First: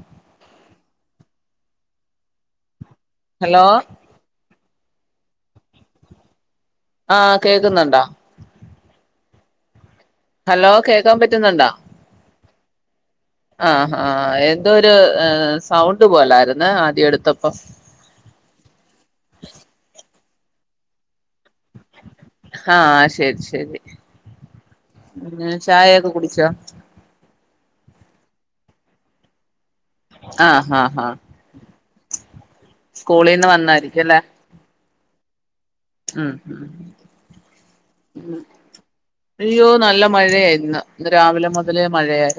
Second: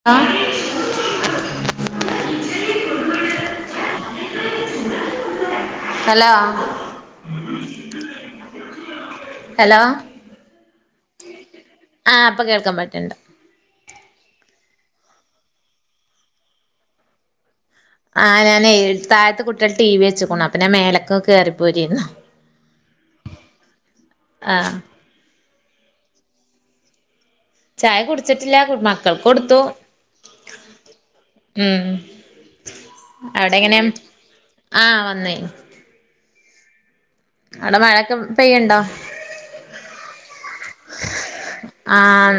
[unintelligible] Hello hello. ആഹ് കേക്ക്ന്നുണ്ടോ? Hello. Hello കേൾക്കാൻ പറ്റുന്നുണ്ടോ? ആ ഇപ്പൊ കേൾക്കാൻ പറ്റണ്ട് ആഹ് ഹാ എന്തോരു അ് സൗണ്ട് പോലാരുന്ന് ആദ്യം എടുത്തപ്പം. ആഹ്, ഞാനെ താഴ്ത്ത് കുട്ട്യാള് ടി വി വെച്ചേക്കണു അപ്പൊ ഞാ മേലേക്ക് കേറിപ്പോരേര്ന്ന്. ആഹ് ശെരി ശെരി ആ പിന്നെ ചായൊക്കെ കുടിച്ചോ? ചായ കുടിച്ചിട്ടില്ല മക്കൾക്ക് കൊടുത്തു ആഹ് ആഹ് ആഹ് ഉം സ്കൂളീന്ന് അവിടെ എങ്ങനെ വന്നായിരിക്കും അല്ലേ ആഹ് വന്നേ ഉം ഉം അവിടെ മഴയൊക്കെ പെയ്യണ്ടോ അയ്യോ നല്ല മഴയായിന്ന് ഇന്ന് രാവിലെ മുതലേ മഴയായിരുന്നു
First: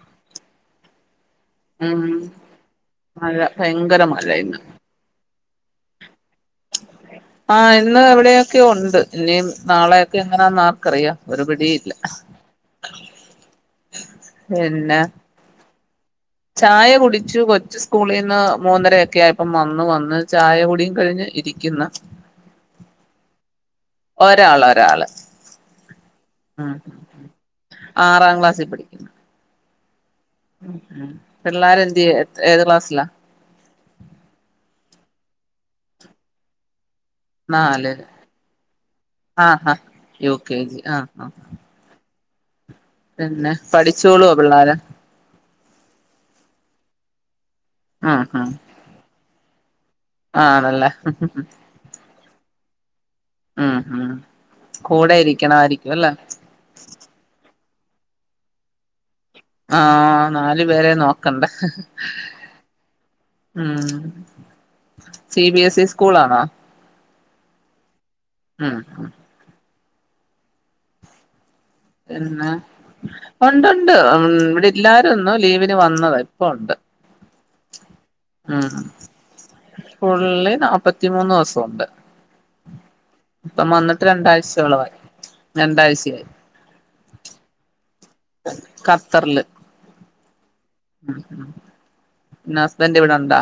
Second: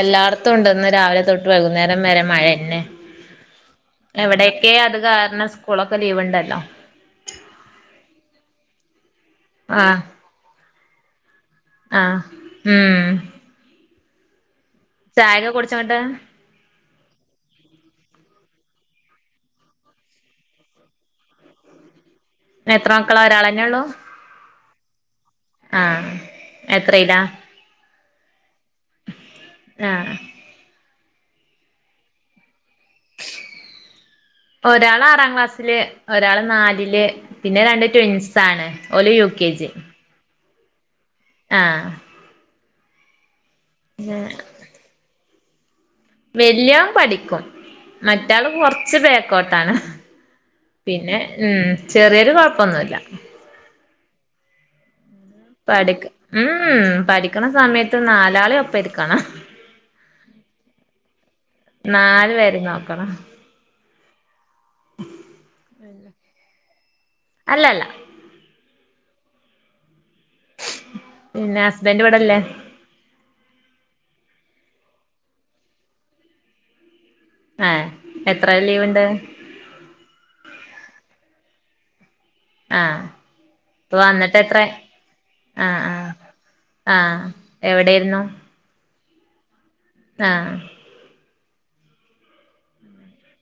എല്ലാടുത്തും ഉണ്ട് ഇന്ന് രാവിലെ തൊട്ട് വൈകുന്നേരം ഉം വരെ മഴയന്നെ മഴ ഭയങ്കര മഴ ഇന്ന് എവിടെയെക്കെയോ അത് കാരണം സ്കൂളൊക്കെ ലീവ്ണ്ടല്ലോ ആഹ് ഇന്ന് എവിടെയൊക്കെയ ഉണ്ട് ഇഞ്ഞി ആ നാളെയൊക്കെ എങ്ങനെ ആർക്കറിയാം ഒരുപടി ആഹ് ഉം പിന്നെ ചായൊക്കെ കുടിച്ചോണ്ടാ ചായ കുടിച്ചു കൊച്ചു സ്കൂളിൽന്ന് മൂന്നരയൊക്കെ ആയപ്പം വന്നു വന്ന് ചായ കുടിം കഴിഞ്ഞ് ഇരി രിക്കുന്ന എത്ര മക്കള ഒരാളന്നെ ഉള്ളൂ ഒരാൾ ഒരാള് ആഹ് ഉം എത്രയിലാ ആറാം ക്ലാസിൽ പഠിക്കും ആഹ് ഉം പിള്ളേരെ യെന്തിയെ ഏത് ക്ലാസ്സിലാ ഒരാള് ആറാം ക്ലാസ്സില് ഒരാള് നാലില് പിന്നെ രണ്ട് നാലില് ട്യുൻസ് ആണ് ഓല് യു കെ ജി യ കെ ജി ആഹ് ആഹ് ആഹ് പിന്നെ പഠിച്ചോളൂ പിള്ളോര് വല്യാൻ പഠിക്കും ഉം മറ്റാള് ഉം കൊറച്ച് ബേക്കോട്ടാണ് ആണല്ലേ പിന്നെ ഉം ചെറിയോര് കുഴപ്പൊന്നുല്ല ഉം ഉം കൂടെയിരി പഠി ഉം പഠിക്കണ സമയത്ത് നാലാളി ഒപ്പ ഇരിക്കണം ആഹ് നാലു പേരെ നോക്കണ്ടേ നാലു പേരിം നോക്കണം ഉം സി ബിഎസ് ഇ സ്കൂളാണോ അല്ല അല്ല ഉം ഉം പിന്നെ ഹസ്ബൻഡ് ഇവിടെല്ലേ പിന്നെ ഉണ്ട് ഉണ്ട് ഇവിടെല്ലാരുംന്നോ ലീവിന് വന്നത് ഇപ്പ ഉണ്ട് ഏഹ് എത്ര ഉം ലീവ്ണ്ട് ഫുള്ള് നാല്പ്പത്തിമൂന്ന് ദിവസുണ്ട് ആഹ് ഇപ്പം ഇപ്പൊ വന്നിട്ട് എത്ര രണ്ടാഴ്ചയോളായി ആഹ് ആഹ് രണ്ടാഴ്ചയായി ആഹ് എവിടെയിരുന്നു ഖത്തർല് ആഹ് ഉം ഉം പിന്നെ ഹസ്ബൻറ് ഇവിടെ ഉണ്ടോ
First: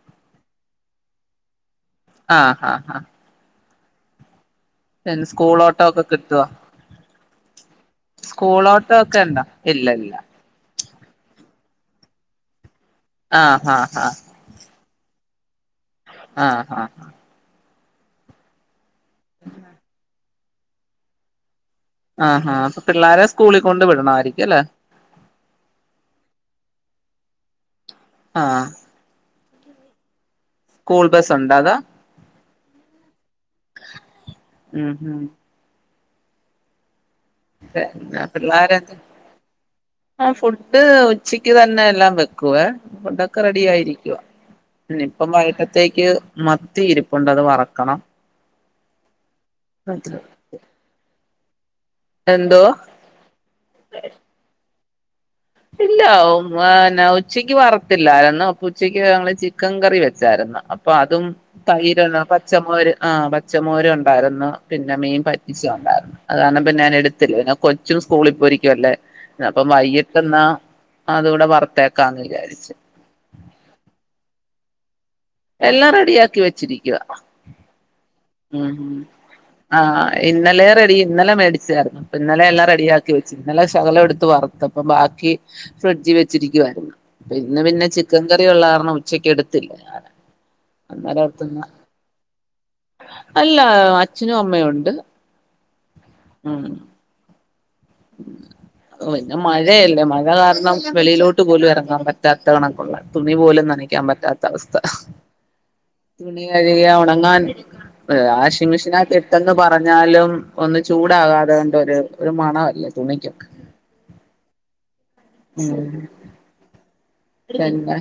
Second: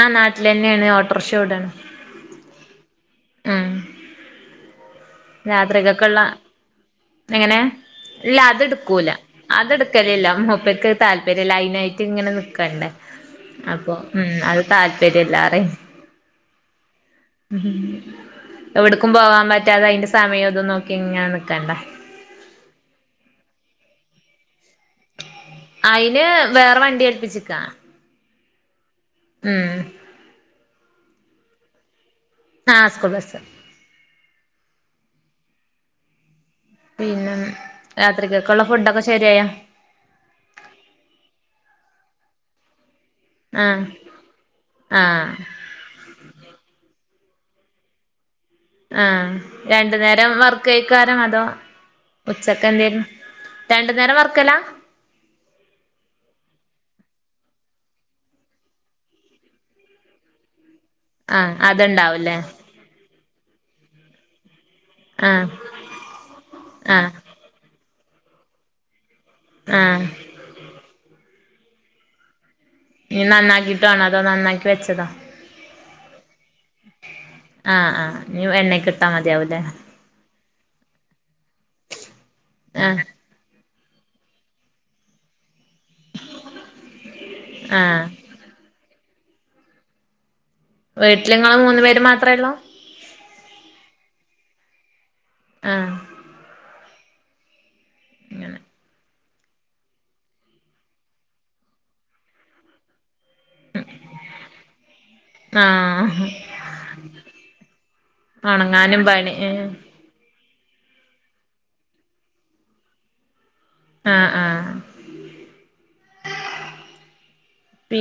ആഹ് നാട്ടിലെന്നെയാണ് ഓട്ടർഷ ഓടാണ് ആഹ് ആഹ് ആഹ് ആഹ് പിന്നെ സ്കൂൾ ഓട്ടോ ഒക്കെ കിട്ടോ എങ്ങനെ ഇല്ല അത്ട്ക്കൂല ഉണ്ടോ ഇല്ല ഇല്ല അതെടുക്കലില്ല അത് മുപ്പര്ക്ക് താല്പര്യല്ല അയിനായിട്ട് ഇങ്ങനെ നിക്കണ്ടേ ആഹ് അപ്പൊ ആഹ് ആഹ് ഉം അത് താല്പര്യല്ലാറയും ആഹ് ആഹ് ആഹ് ഉം എവിടക്കും പോവാൻ പറ്റാതെ അതിന്റെ സമയം ഇതും നോക്കി ഇങ്ങന നിക്കണ്ട ആഹാ അപ്പൊ പിള്ളാരെ സ്കൂളി കൊണ്ട് വിടണമായിരിക്കുല്ലെ അയിന് വേറെ വണ്ടി ഏൽപ്പിച്ചിക്ക ആഹ് ഉം സ്കൂൾ ബസ് ഉണ്ടാ അതാ ആഹ് സ്കുള് ബസ് ഉം ഉം പിന്നെ പിന്നെ രാത്രിക്കൊക്കള്ള പിള്ളേരെ ഫുഡൊക്കെ ശരിയായ ആ ഫുഡ് ഉച്ചക്ക് തന്നെ എല്ലാം വെക്കുവേ ഫുഡ് ഒക്കെ റെഡി ആഹ് ആയിരിക്കുവ പിന്ന ഇപ്പം ആഹ് വയിട്ടത്തേക്ക് മത്തി ഇരിപ്പുണ്ട് അത് വറക്കണം ആഹ് രണ്ടു നേരം വർക്കായിക്കാരം അതോ എന്തോ ഉച്ചക്ക് എന്തേലും രണ്ടു നേരം വർക്കലാ ഇല്ല ഉച്ചയ്ക്ക് വറുത്തില്ലായിരുന്നു അപ്പൊ ഉച്ചക്ക് ഞങ്ങള് ചിക്കൻ കറി വെച്ചായിരുന്നു അപ്പൊ അതും ആഹ് തൈര് അതുണ്ടാവുംല്ലേ പച്ചമോര് ആഹ് പച്ചമോരു ഉണ്ടായിരുന്നു പിന്നെ മീൻ ആഹ് പറ്റിച്ചത്ണ്ടായിരുന്നു അത് കാരണം ഞാൻ ആഹ് എടുത്തില്ല പിന്നെ കൊച്ചും സ്കൂളിൽപ്പോയിരിക്കുവല്ലേ അപ്പം ആഹ് വൈകിട്ട്ന്നാ അതൂടെ വറുത്തേക്കാംന്ന് വിചാരിച്ചു മീൻ നന്നാക്കിട്ട് വേണോ അതോ നന്നാക്കി വെച്ചത എല്ലാം റെഡിയാക്കി വെച്ചിരിക്കുവാ ആ ആ ഇഞ്ഞ് എണ്ണക്കിട്ടാ മതിയ ആഹ് ഇന്നലെ റെഡി ഇന്നലെ മേടിച്ചാരുന്നു അപ്പൊ ഇന്നലെ എല്ലാം ആഹ് റെഡിയാക്കി വെ ഇന്നലെ ശകലം എടുത്ത് വറുത്ത് അപ്പം ബാക്കി ഫ്രിഡ്ജി വച്ചിരിക്കുവായിരുന്നു പിന്നെ പിന്നെ ആഹ് ചിക്കൻ കറിഉള്ള കാരണം ഉച്ചക്ക് എടുത്തില്ല ഞാന് അന്നേരം വീട്ടില് നിങ്ങള് ഓർത്തിന്ന് മൂന്നു പേര് മാത്രേ ഒള്ളൂ അല്ല അച്ഛനും അമ്മയും ഉണ്ട് ആഹ് ഉം അങ്ങനെ ഓ ഇന്ന് മഴയല്ലേ മഴ കാരണം വെളിയിലോട്ട് പോലും ഇറങ്ങാൻ പറ്റാത്ത കണക്കൊള്ള തുണി പോലും നനക്കാൻ പറ്റാത്ത അവസ്ഥ ആഹ് തുണി കഴുകിയ ഒണങ്ങാൻ വാഷിംഗ് മെഷീൻ ഒണങ്ങാനും അകത്ത് പണി ഇട്ടെന്ന് പറഞ്ഞ് ആഹ് ഞാലും ഒന്ന് ചൂടാകാതൊണ്ട് ഒരു ഒരു മണല്ലേ തുണിക്കൊക്കെ ആ ആ ഉം പിന്നെ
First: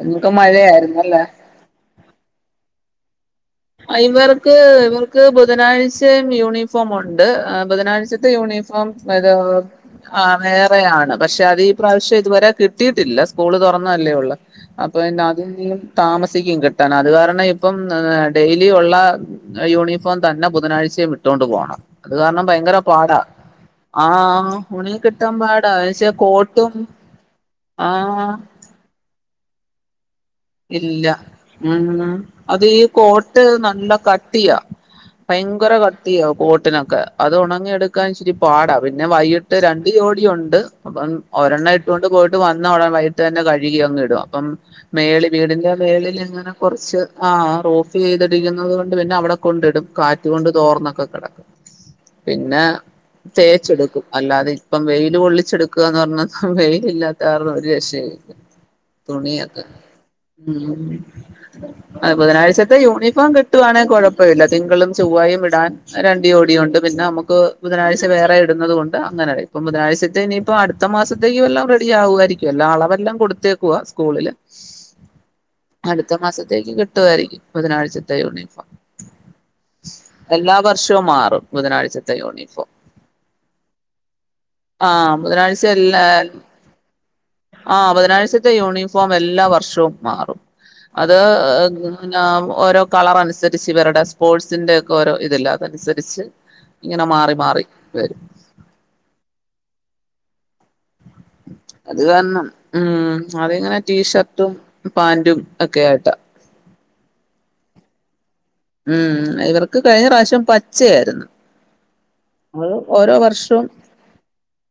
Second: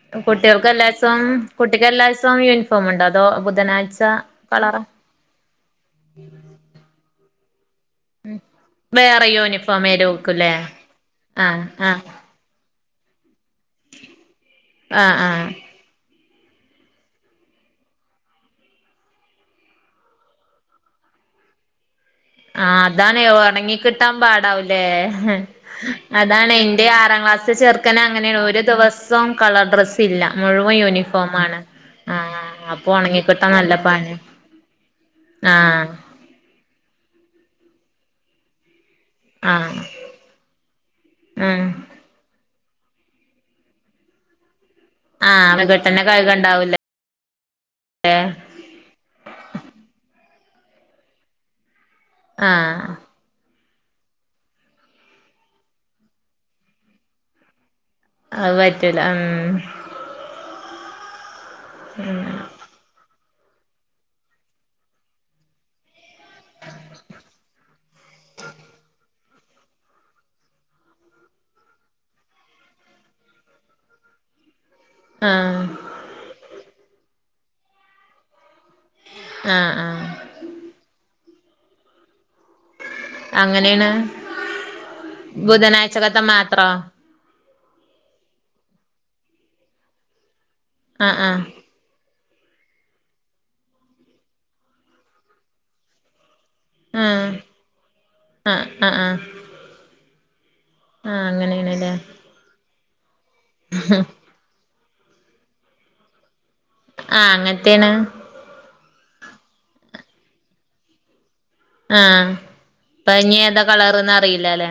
നിങ്ങക്ക് കുട്ടികൾക്ക് മഴയായിരുന്നല്ലേ എല്ലാസവും കുട്ടിക്ക് എല്ലായിസോം യൂണിഫോം ഇണ്ടോ അതോ ബുധനാഴ്ച കളറാ ക്ക് ബുധനാഴ്ചയും യൂണിഫോം ഉണ്ട് ബുധനാഴ് ച്ചത്തെ യൂണിഫോം വേറെ യൂണിഫോമേരിക്കുംല്ലേ വേറെയാണ് പക്ഷെ അത് ആഹ് ഈ ആഹ് പ്രാവശ്യം ഇതുവരെ കി ട്ടീട്ടില്ല സ്കൂള് തൊറന്നതല്ലേ ഒള്ള് അപ്പൊ ആഹ് പിന്നെ ആഹ് അതും താമസിക്കും കിട്ടാൻ അത് കാരണം ഇപ്പം ഡെയിലി ഉള്ള യൂണിഫോം തന്നെ ബുധനാഴ്ചയും ഇട്ടോണ്ട് പോണം അത് കാരണം ഭയങ്കര ആഹ് പാടാ അതാണ് ഒണങ്ങി ആ കിട്ടാൻ പാടാവുലേ ഉണങ്ങി കിട്ടാൻ പാടാ വെച്ചാ അതാണ് കോട്ടും എന്റെ ആറാം ക്ലാസ് ചെർക്കന് അങ്ങനെ ആ ഒരു ദിവസം കളർ ഡ്രസ്സ് ഇല്ല മുഴുവൻ ഇല്ല യൂണിഫോമാണ് ഉം ആഹ് അത് ഈ അപ്പൊ കോട്ട് ഒണങ്ങിക്കിട്ടാൻ നല്ല പണിയാ കട്ടിയാ ഭയങ്കര ആഹ് കട്ടിയ കോട്ടിനൊക്കെ അത് ഒണങ്ങിയെടുക്കാൻ ഇച്ചിരി പാടാ പിന്നെ വൈകിട്ട് ആഹ് രണ്ട് ജോടിയുണ്ട് അപ്പം ഉം ഒരെണ്ണം ഇട്ടുകൊണ്ട് പോയിട്ട് വന്ന് ഉടനെ വൈകിട്ട് തന്നെ കഴുകി അങ് ഇടും അപ്പം മേ ആഹ് വീടിന്റെ മുകട്ടന്നെ മേളിൽ ഇങ്ങനെ കഴുകണ്ടാവൂലേ കുറച്ച് ആ റൂഫ് ചെയ്ട്ക്കുന്നത് പിന്നെ അവിടെ കൊണ്ടിടും കാറ്റ് കൊണ്ട് തോർന്നൊക്കെ കെടക്കും പിന്നെ ആഹ് തേച്ചെടുക്കും അല്ലാതെ ഇപ്പം വെയില് കൊള്ളിച്ചെടുക്കുകാന്ന് പറഞ്ഞ വെയിലില്ലാത്ത കാരണം ഒരു രക്ഷയില്ല. അഅ് പറ്റൂല ഉം. തുണിയൊക്കെ ഉം. അഅ് ബുധനാഴ്ച ത്തെ യൂണിഫോം കിട്ടുആണെ കൊഴപ്പവില്ല തിങ്കളും ചൊവ്വായും ഇടാൻ. അ രണ്ടുജോടിയുണ്ട് പിന്നെ നമുക്ക് ബുധനാഴ്ച വേറേ ഇടുന്നത് കൊണ്ട് അങ്ങനയ് പ്പം ബുധനാഴ്ചത്തെ നീപ്പോ അടുത്ത മാസത്തേക്ക് എല്ലാം റെഡി ആവുആയിരിക്കും എല്ലാ അളവെല്ലാം കൊടുത്തേക്കുവാ സ്കൂളില്. ആഹ് അടുത്ത മാസത്തേക്ക് കിട്ടുആയിരിക്കും ബുധനാഴ്ചത്തെ യൂണിഫോം. ആഹ് ആഹ് എല്ലാ വർഷോം മാറും ബുധനാഴ്ചത്തെ യൂണിഫോം. അങ്ങനെയാണ് ആഹ് ബുധനാഴ്ച ബുധനാഴ്ചക്കത്തെ എല്ലാൽ മാത്രോ ആഹ് ബുധനാഴ്ചത്തെ യൂണിഫോം എല്ലാ വർഷവും മാറും. അത് ആഹ് ആഹ് [unintelligible] പിന്നാ ഓരോ കളറനുസരിച്ചി വരുടെ സ്പോട്സിന്റെ ഒക്കെ ഓരോ ഇതില്ലേ അതനുസരിച്ച് ഇങ്ങനെ മാറി മാറി വെരും. അ അ ആഹ് ആഹ് അങ്ങനെയാണിലേ. എന്നും ഊം ആദ്യങ്ങനെ ടീഷർട്ടും പാന്റും ഒക്കെയാ ട. ആഹ് അങ്ങൻത്തേണ്. ഉം ഉം ഇവർക്ക് കഴിഞ്ഞ റാശ്യം പച്ചയായിരുന്നു. ആഹ് അത് ഓരോ പ്പ ഇനി ഏതാ വർഷവും കളറ്ന്ന് അറീലേലോ.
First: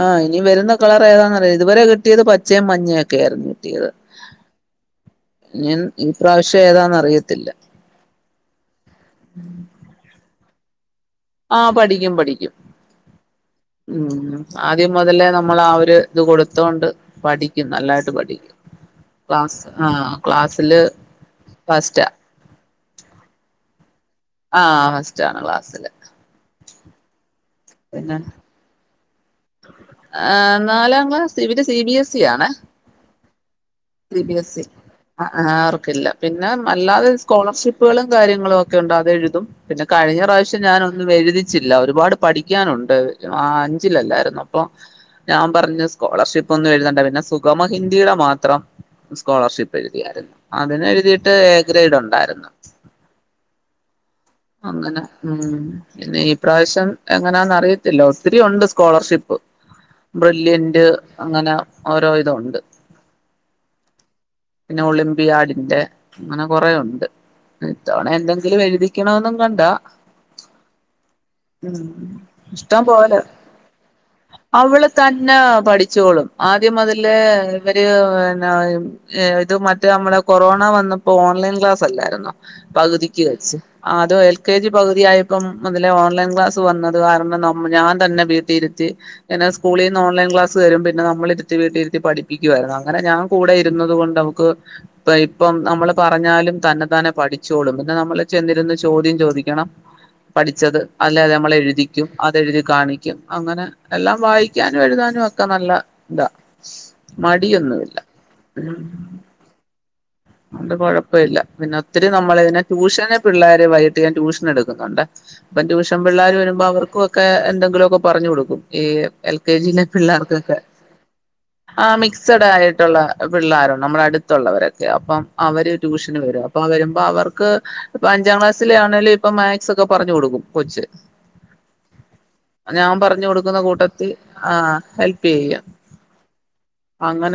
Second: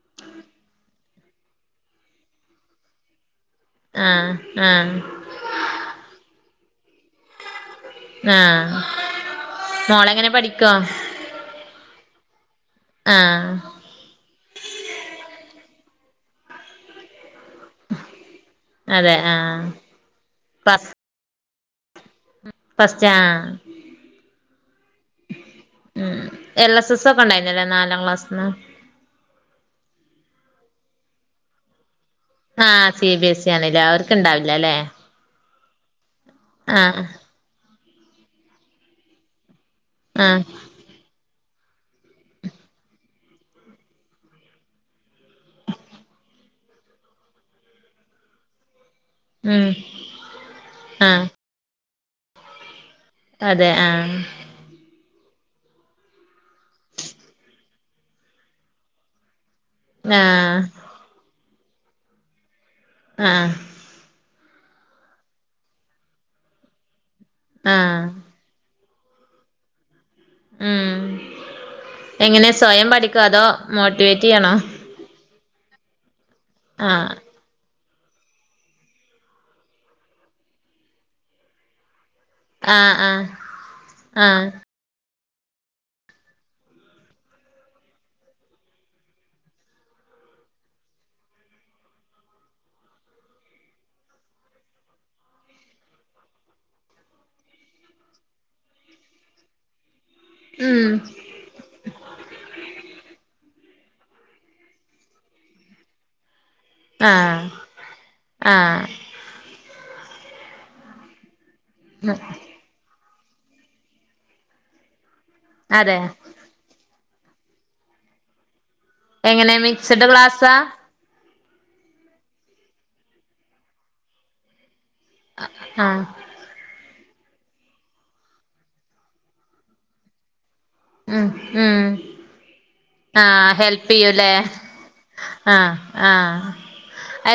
ആഹ് ഇനി വെരുന്ന കളറ് ഏതാന്ന് അറീല ഇതുബരെ കിട്ടിയത് പച്ചയും മഞ്ഞയും ഒക്കെ ആയിരുന്നു യൊ ആഹ് ആഹ് ഞിൻ ഇ പ്രാവശ്യം ഏതാന്ന് അറിയത്തില്ല. ആഹ് മോളെങ്ങനാ പഠിക്കോ? ആഹ് പഠിക്കും പഠിക്കും. ആഹ് ഉം ആദ്യം മുതലേ ന്നമ്മളാ ഒര് ത് കൊടുത്തോണ്ട് പഠി ക്യും നല്ലായിട്ട് പഠിക്കും. അതെ ക്ലാസ് ആഹ് ആ ക്ലാസ്സില് ഫസ്റ്റാ. പസ്റ്റാ ആഹ് ഫസ്റ്റാണ് ളാസ്സില് എല്ല സ്സ സ്സൊക്കെ ണ്ടായീനല്ലേ നാലാം ക്ലാസ്സ്ന്ന്? ആഹ് നാലാം ക്ലാസ് ഇവര് സി ബി എസ് ഇ ആണേ ആഹ് സി ബി എസ്സി ആണ്ലേ അവർക്ക് ണ്ടാവില്ല ലേ? അ ആഹ് അവർക്കില്ല പിന്നെ മല്ലാതെ സ് കോളർഷിപ്പുകളും കാര്യങ്ങളും ഒക്കെ ഉണ്ട് അതെഴുതും. പിന്നെ കഴിഞ്ഞ ആഹ് റാശ്യം ഞാനൊന്നു വെ ഴുതി ച്ചില്ല ഒരുപാട് പഠിക്കാനുണ്ട് ആ അഞ്ചിലെല്ലാര് അപ്പം ഞാം പർഞ്ഞ് സ്കോളർഷിപ്പൊന്നും എഴുതണ്ട പിന്നെ സുഗമ ഹിന്ദിടെ മാത്രം ഉം സ്കോളർഷിപ്പ് എഴുതിയായ്ര്ന്നു. അതിന് ആഹ് എഴുതിയിട്ട് എ ഗ്രേഡ് ഉണ്ടായിരുന്നു. അതെ ആഹ്. അങ്ങനെ മ് പിന്നെ ഈ പ്രാവശ്യം എങ്ങനാന്നറിയത്തില്ല. ഒത്തിരിഒണ്ട് സ്കോളർഷി പ്പ് ആഹ് ബ്രില്ല്യന്റ് അങ്ങനെ ഓരോ ഇതൊണ്ട്. അ ആഹ്. പിന്നെ ഒളിമ്പിയാടിന്റെ അങ്ങനെ കൊറേ ഒണ്ട്. ആഹ് ഇത്തവണ എന്തെങ്കിലും എഴുതിക്കണമെന്നും കണ്ടാ ഉം. ഉം എങ്ങനെ ഇഷ്ടം സ്വയം പഠിക്കോ അതോ മോട്ടിവേറ്റെയ്യണോ? വള് തന്നെ പഠിച്ചോളും ആദ്യം മുതലേ ആഹ് ഇവര് എല്ലാവരും ഏ ഇത് മറ്റേ അമ്മളെ കൊറോണ വന്നപ്പോ ഓൺലൈൻ ക്ലാസ്സ് അല്ലായ്രുന്നോ ആഹ് ആഹ് പകുതിക്ക് വെച്ച് അതോ എൽ ആഹ് കെ ജി പകുതിയായപ്പം മുതലേ ഓൺലൈൻ ക്ലാസ്സ് വന്നത് കാരണം ന്നമ് ഞാൻ തന്നെ വീട്ടിഇര്ത്തി എന്നെ സ്കൂളീന്ന് ഓൺലൈൻ ക്ലാസ്സ് തരും പിന്നെ ന്നമ്മളിരുത്തി വീട്ടി ഇരുത്തി പഠപ്പിക്കു ആയ്രുന്നു അങ്ങനെ ഞാം കൂടെ ഇരുന്നത് കൊണ്ട് അവക്ക് ദാ ഇപ്പം ന്നമ്മള് പറഞ്ഞാലും തന്ന താനേ പഠിച്ചോളും പിന്നെ ന്നമ്മള് ചെന്നിരുന്ന് ചോദ്യം ചോദിക്കണം പഠിച്ചത് ഉം അല്ലേ അത് ന്നമ്മള് എഴുതിക്കും അതെഴുതി കാണിക്കും അങ്ങനെ എല്ലാം വായിക്കാനും എഴുതാനും ഒക്കെ നല്ല ഇതാ ആഹ് മടിയൊന്നുല്ല ഉം ആഹ് അഒണ്ട് കൊഴപ്പല്ല പിന്നെ ഒത്തിരി ഉം നമ്മളതിനെ ട്യൂഷന് പിള്ളേരെ വൈട്ട് ഞാൻ ട്യൂഷ എടുുന്നുണ്ടെ അപ്പം അതെ ട്യൂഷൻ പിള്ളേര് വരുമ്പോ അവർക്കൊ ക്കെ എന്തെങ്കിലൊക്കെ പറഞ്ഞു കൊടുക്കും ഈ എൽ എങ്ങനെ കെ ജി ലെ മിക്സ്ഡ് ക്ലാസ്സാ പിള്ളേർക്കൊക്കെ ആഹ് മിക്സഡ് ആയിട്ടുള്ള പിള്ളേരുണ്ട് നമ്മുടെ അടുത്തുള്ളവരൊക്കെ അപ്പം അവര് ആഹ് ട്യൂഷന് വരും അ പ്പൊ വരുമ്പോ അവർക്ക് ഇപ്പ അഞ്ചാം ക്ലാസ്സിലെ ആണേല് ഇപ്പൊ മാക്സ് ഒക്കെ പറഞ്ഞു കൊടുക്കും കൊച്ച് ഉം ഉം ഞാൻ പറഞ്ഞു ആഹ് അ കൊടുക്കുന്ന ഹെൽപ് കൂട്ടത്തിൽ ചെയ്യൂല്ലേ ആ ഹെൽപ് ചെയ്യ ആഹ് ആഹ്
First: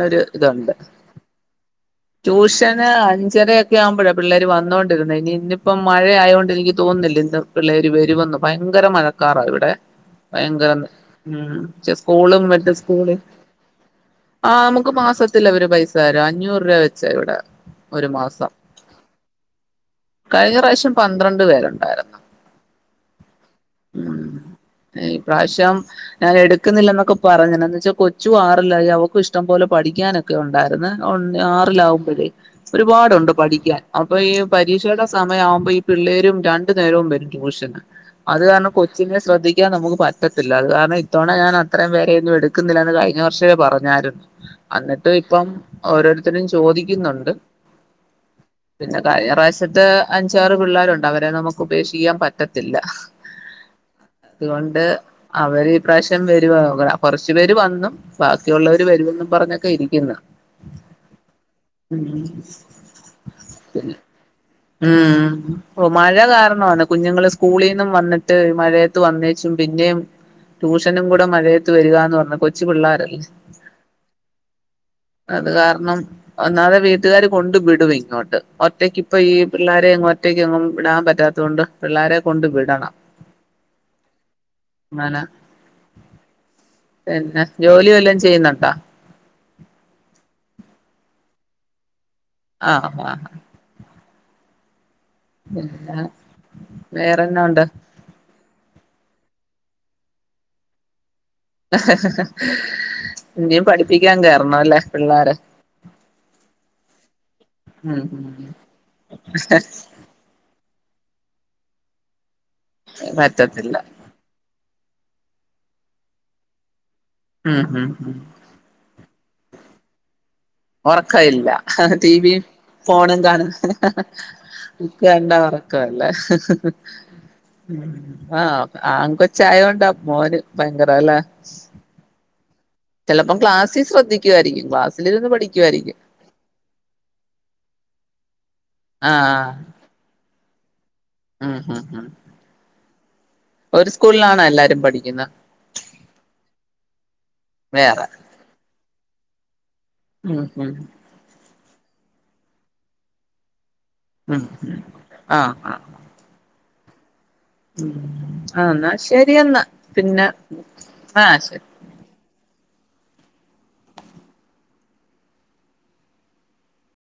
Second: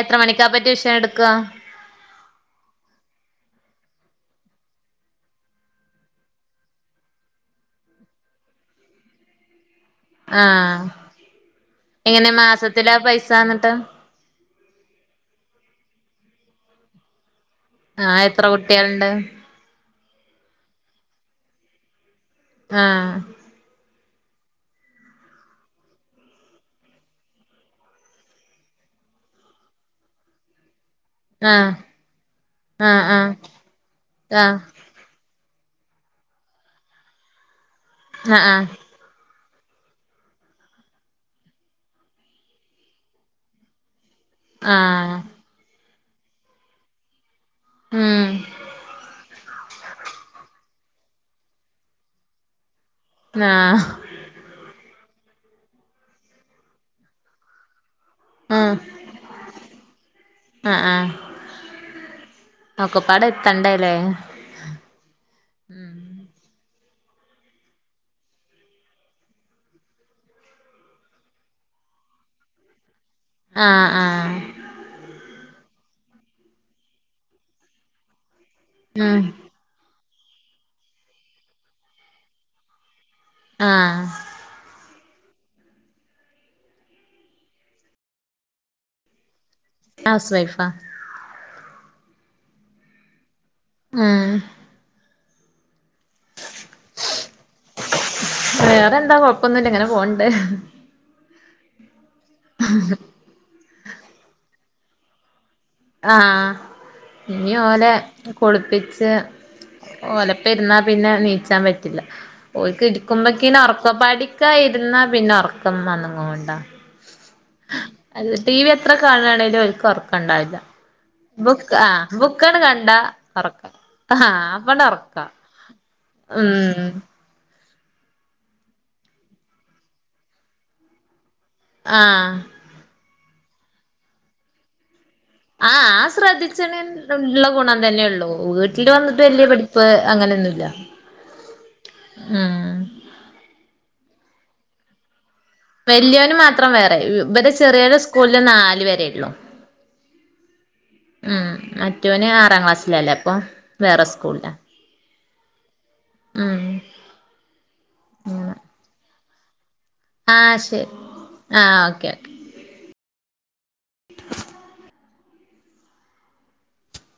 എത്ര മണിക്കാ ഇതുണ്ട് പറ്റിഷ എടുക്കാ ട്യൂഷന് അഞ്ചരൊക്കെ ആവുമ്പോഴാ പിള്ളേർ വന്നോണ്ടിരുന്നെ ഇനി ഇന്നിപ്പം മഴയായൊണ്ട് തോന്നില്ല ഇന്ത പിള്ളേരി വരുവന്നു ഭയങ്കര മഴക്കാറാ ഇവിടെ ഭയങ്കര ആഹ് ഉം ക്ഷെ എങ്ങനെ സ്കൂളും മെഡിൽ മാസത്തിലാ സ്കൂള് പൈസ എന്നിട്ട് ആഹ് അമ്മക്ക് മാസത്തിലാ അവര് പൈസ തരാ അഞ്ഞൂറ് രൂപ വെച്ച ഇവിടെ ഒരു ആഹ് എത്ര മാസം കുട്ടികളുണ്ട് കഴിഞ്ഞ പ്രാവശ്യം പന്ത്രണ്ട് പേരുണ്ടായിരുന്നു ആഹ് ഉം ഈ പ്രാവശ്യം ഞാൻ എടുക്കുന്നില്ലന്നൊക്കെ പറഞ്ഞന്ന് എന്നച്ചാ കൊച്ചു ആറില്ലായി അവക്ക് ഇഷ്ടം പോലെ പഠിക്കാനൊക്കെ ഉണ്ടായിരുന്നു [unintelligible] ആഹ് ആറിലാവുമ്പോഴേ ആഹ് ഒരുപാടുണ്ട് പഠിക്കാൻ അപ്പൊ ഈ ആഹ് ആഹ് പരീക്ഷയുടെ സമയവുമ്പോ ഈ പിള്ളേരും രണ്ടു നേരവും വരും ട്യൂഷന് അത് ആഹ് കാരണം കൊ ച്ച്നെ ശ്രദ്ധിക്കാ നമുക്ക് പറ്റത്തില്ല ഇല്ല അത് കാരണം ഇത്തവണ ഞാൻ അത്രയും പേരൊന്നും എടുക്കുന്നില്ലന്ന് കഴിഞ്ഞ വർഷേ പറഞ്ഞായിരുന്നു അന്നിട്ടു ആഹ് ആഹ് ഇപ്പം ഓരോരുത്തരും ചോദിക്കുന്നുണ്ട് ഉം പിന്നെ കയ്ഞ്ഞ പ്രാ ഷത്തെ അഞ്ചാറ് പിള്ളേരുണ്ട് അവരെ നമുക്ക് ഉപേക്ഷിക്കാൻ പറ്റത്തില്ല ആഹ് അതുകൊണ്ട് അവര്പ്രാവശ്യം വരു കുറച്ചു പേര് വന്നു ഉം ബാക്കിയുള്ളവര് വരൂന്ന് പറഞ്ഞൊക്കെ ഇരിക്കുന്ന ആഹ് ആഹ് ഉം ഒക്കപ്പാടെ എത്തണ്ടേല്ലേ ഉം ഓഹ് മഴ കാരണാണ് കുഞ്ഞുങ്ങള് സ്കൂളീന്നും വന്നിട്ട് മഴയത്ത് വന്നേച്ചും പിന്നെയും ട്യൂഷനും കൂടെ മഴയത്ത് വരികാന്ന് പറഞ്ഞു കൊച്ച് പിള്ളേരല്ലേ അ ആഹ് അത് കാരണം ഒന്നാതെ വീട്ടുകാര് കൊണ്ട് വിടും ഇങ്ങോട്ട് ഉം ഒറ്റക്കിപ്പ ഈ പിള്ളാരയങ്ങും ഒറ്റയ്ക്ക് എങ്ങും വിടാൻ പറ്റാത്തത് കൊണ്ട് പിള്ളോരെ കൊണ്ട് വിടണം ആഹ് അങ്ങനെ പിന്നെ ജോലി വല്ലോം ചെയ്യുന്നുണ്ടാ ഹൗസ് വൈഫാ അ ആഹ് ഉം ഉം ഉം പിന്ന വേറെന്നാ ഉണ്ട് വേറെന്താ കൊഴപ്പൊന്നില്ല എങ്ങനെ പോണ്ട [unintelligible] [unintelligible] ഇന്ത് പഠിപ്പിക്കാൻ കയറണംല്ലേ പിള്ളോര ആഹ് ഇഞൊലെ ഉം ഉം കുളിപ്പിച്ച് ഓ ഒലപ്പ ഇരുന്നാ പിന്നെ നീച്ചാൻ പറ്റില്ല ഓൽക്ക് ഇരിക്കുമ്പക്കന്നേ പറ്റത്തില്ല ഉറക്കപ്പാടി ക്ക ഇരുന്നാ പിന്നെ ഉറക്കംന്നങ്ങ കൊണ്ടോ ഉം ഉം ഉം ടി വി എത്ര കാണയാണെങ്കിലും ഓല്ക്ക് ഒർക്കണ്ടാവില്ല ഉറക്ക ഇല്ല ടിവും കണ്ടാ ഫോണും ഒറക്ക കാണുന്ന ആഹ് അപ്പണ്ട് ഒറക്ക ഒക്കെണ്ടറ ക്കല്ല [inaudible] ഉം ഉ ആഹ് ആ കൊച്ചായൊണ്ടാ മോന് ഭയങ്കരല്ല ആഹ് ചിലപ്പോൾ ക്ലാസിൽ ശ്രദ്ധിക്കുായിരിക്കും ക്ലാസ്സൽരുന്ന് പഠിക്കും ആ ആ ശ്രദ്ധിച്ചണ ഉള്ള ഗുണം തന്നെയള്ളൂ വീട്ടിൽ വന്നിട്ട് വലിയ ആഹ് പഠിപ്പ് പഠിപ്പ് അങ്ങനെന്നുല്ല ഉം ഹം ഹം ഉം ഒരു സ്കൂളിലാണ് എല്ലാരും പഠിക്കുന്നത് വല്ല്യോൻ മാത്രം വേറെ ഇവിടെ ചെറിയൊരു വേറെ സ്കൂളില് നാല് വരെ ഒള്ളു ഉം ഹം ഉം മറ്റവന് ആറാം ക്ലാസ്സിലല്ലേ അപ്പൊ വേറെ ഉം സ്കൂളില ഉം ആഹ് ആഹ് ഉം ഉം എന്ന് ശരി പിന്നെ ആഹ് ശരി ആഹ ശരി ആഹ് ഓക്കെ [inaudible]